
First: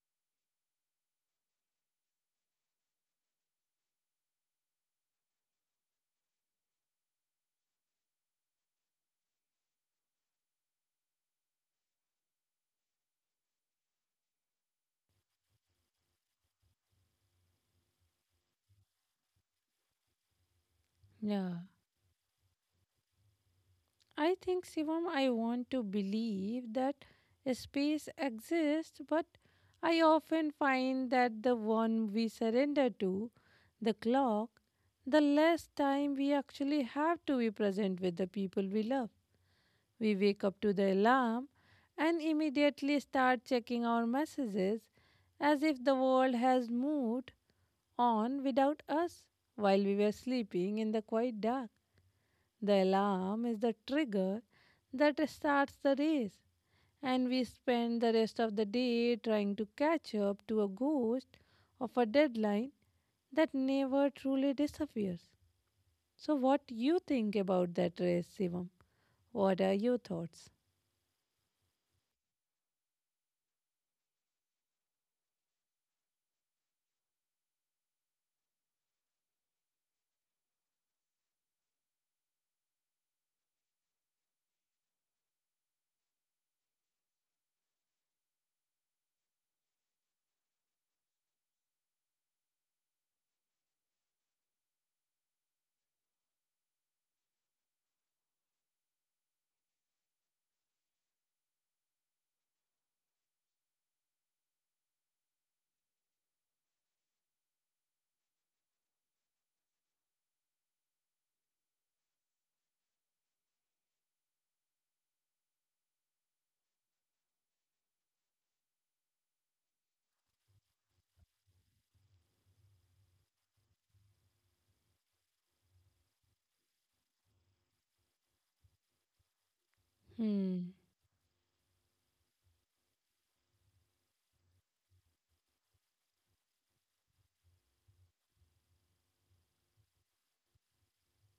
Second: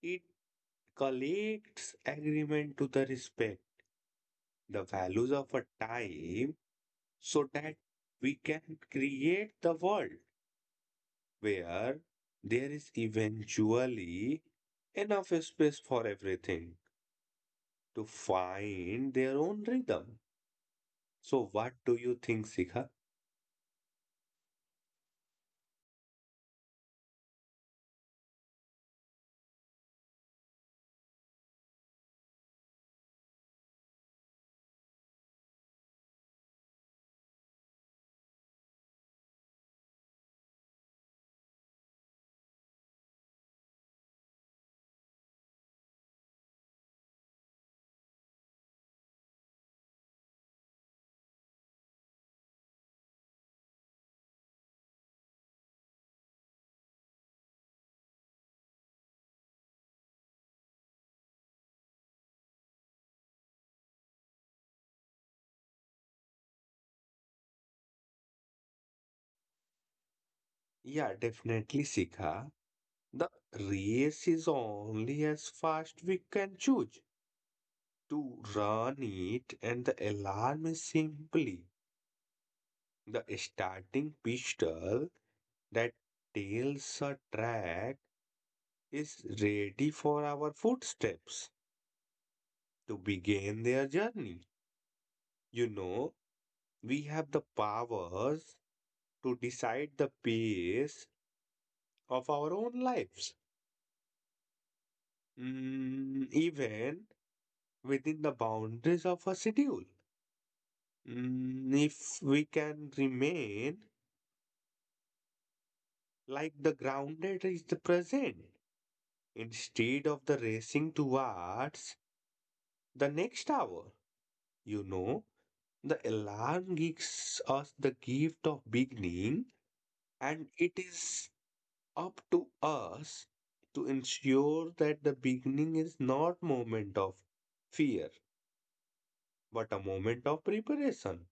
Speaker 2: it collects agreement to the respect the values of a time so that we can create the world where there is eventually enough space for everything to find their own rhythm. So,
Speaker 1: Yeah.
Speaker 2: what do you think, Sika?
Speaker 1: I think, Shivam, I want to believe that space exists, but I often find that the one we surrender to, the clock, the less time we actually have to be present with the people we love. We wake up to the alarm and immediately start checking our messages as if the world has moved on without us while we were sleeping in the quiet dark. The alarm is the trigger that starts the race, and we spend the rest of the day trying to catch up to a ghost of a deadline that never truly disappears. So, what you think about that race, Shivam? What are your thoughts?
Speaker 2: Yeah, definitely, Sika. The race is only as fast we can choose to run it, and the alarm is simply the starting pistol that tells a track is ready for our footsteps to begin their journey. You know, we have the powers to decide the pace of our own lives, even within the boundaries of a schedule. If we can remain like the grounded is the present instead of the racing towards the next hour, you know, the alarm gives us the gift of beginning, and
Speaker 1: Hmm,
Speaker 2: it is up to us to ensure that the beginning is not moment of fear but a moment of preparation.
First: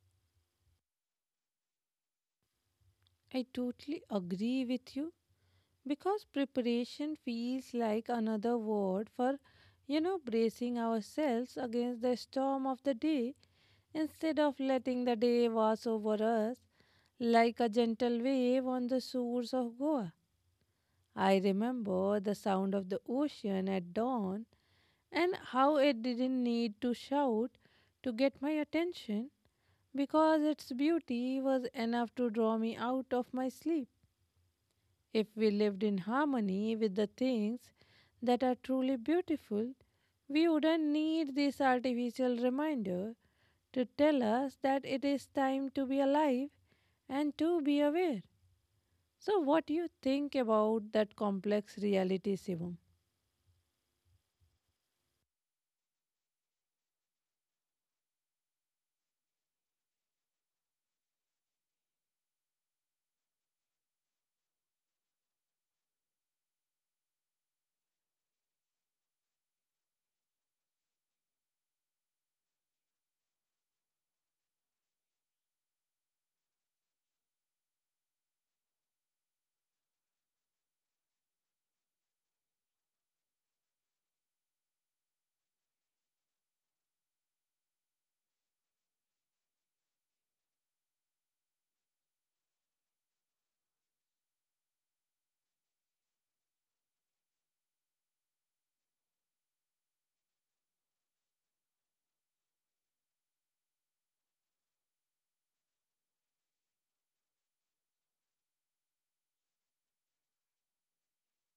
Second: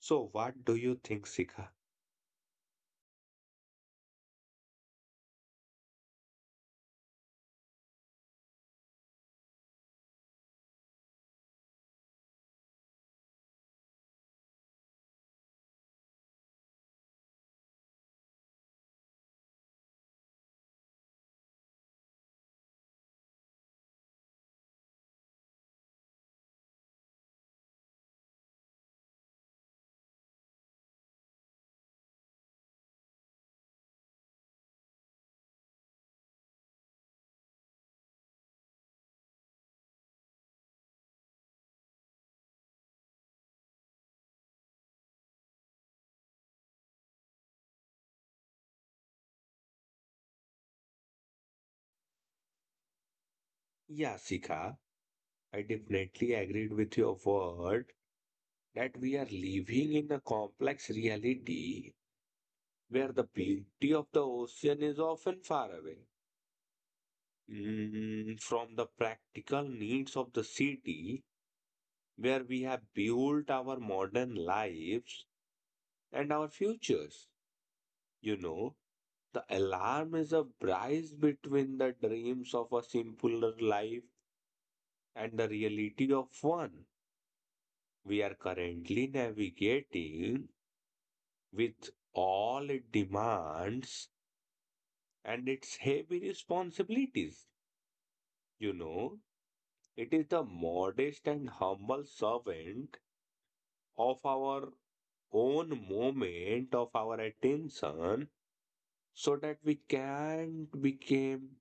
Speaker 2: So, what do you think, Sika?
Speaker 1: I totally agree with you because preparation feels like another word for, bracing ourselves against the storm of the day instead of letting the day wash over us like a gentle wave on the shores of Goa. I remember the sound of the ocean at dawn and how it didn't need to shout to get my attention because its beauty was enough to draw me out of my sleep. If we lived in harmony with the things that are truly beautiful, we wouldn't need this artificial reminder to tell us that it is time to be alive and to be aware. So, what do you think about that complex reality, Shivam?
Speaker 2: Yeah, Sika, I definitely agreed with your word that we are living in a complex reality where the beauty of the ocean is often far away from the practical needs of the city where we have built our modern lives and our futures. You know, the alarm is a bridge between the dreams of a simpler life and the reality of one we are currently navigating with all it demands and its heavy responsibilities. You know, it is the modest and humble servant of our own moment of our attention so that we can become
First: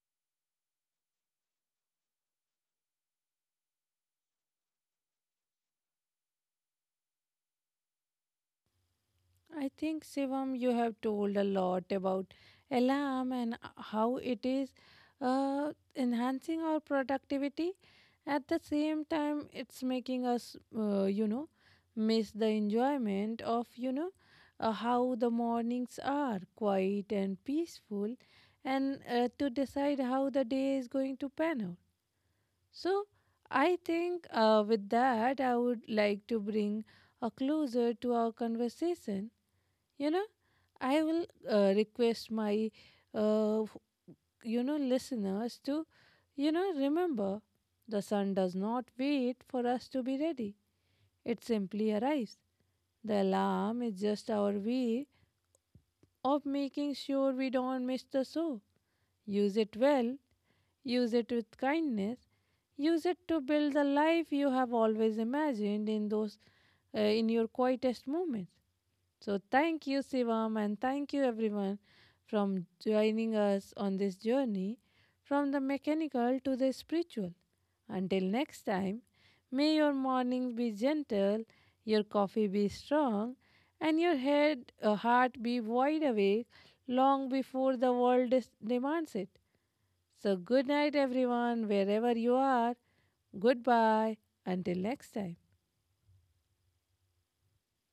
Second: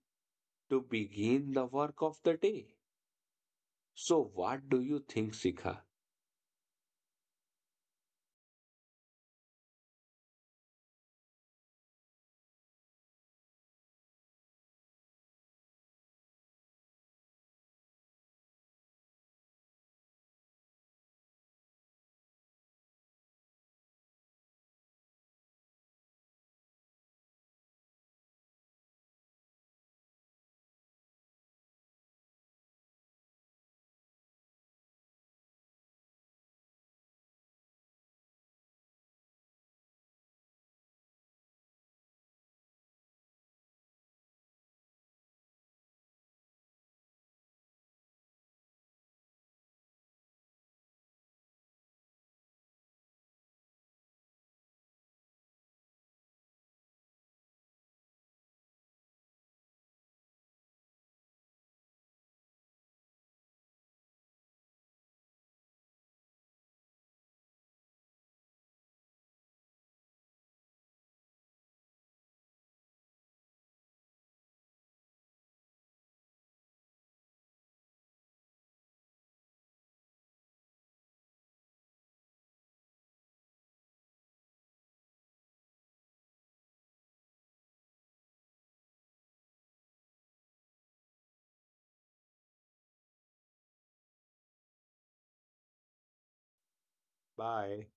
Speaker 2: to begin the work of the day. So what do you think, Sikha?
Speaker 1: I think, Shivam, you have told a lot about alarm and how it is enhancing our productivity. At the same time, it's making us, miss the enjoyment of, how the mornings are quiet and peaceful and to decide how the day is going to pan out. So, I think with that, I would like to bring a closer to our conversation. you know, I will request my, uh, f- listeners to, remember the sun does not wait for us to be ready, it simply arrives. The alarm is just our way of making sure we don't miss the show. Use it well, use it with kindness, use it to build the life you have always imagined in those, in your quietest moments. So thank you, Shivam, and thank you everyone from joining us on this journey from the mechanical to the spiritual. Until next time, may your mornings be gentle, your coffee be strong, and your heart be wide awake long before the world demands it. So, good night, everyone, wherever you are. Goodbye. Until next time.
Speaker 2: Bye.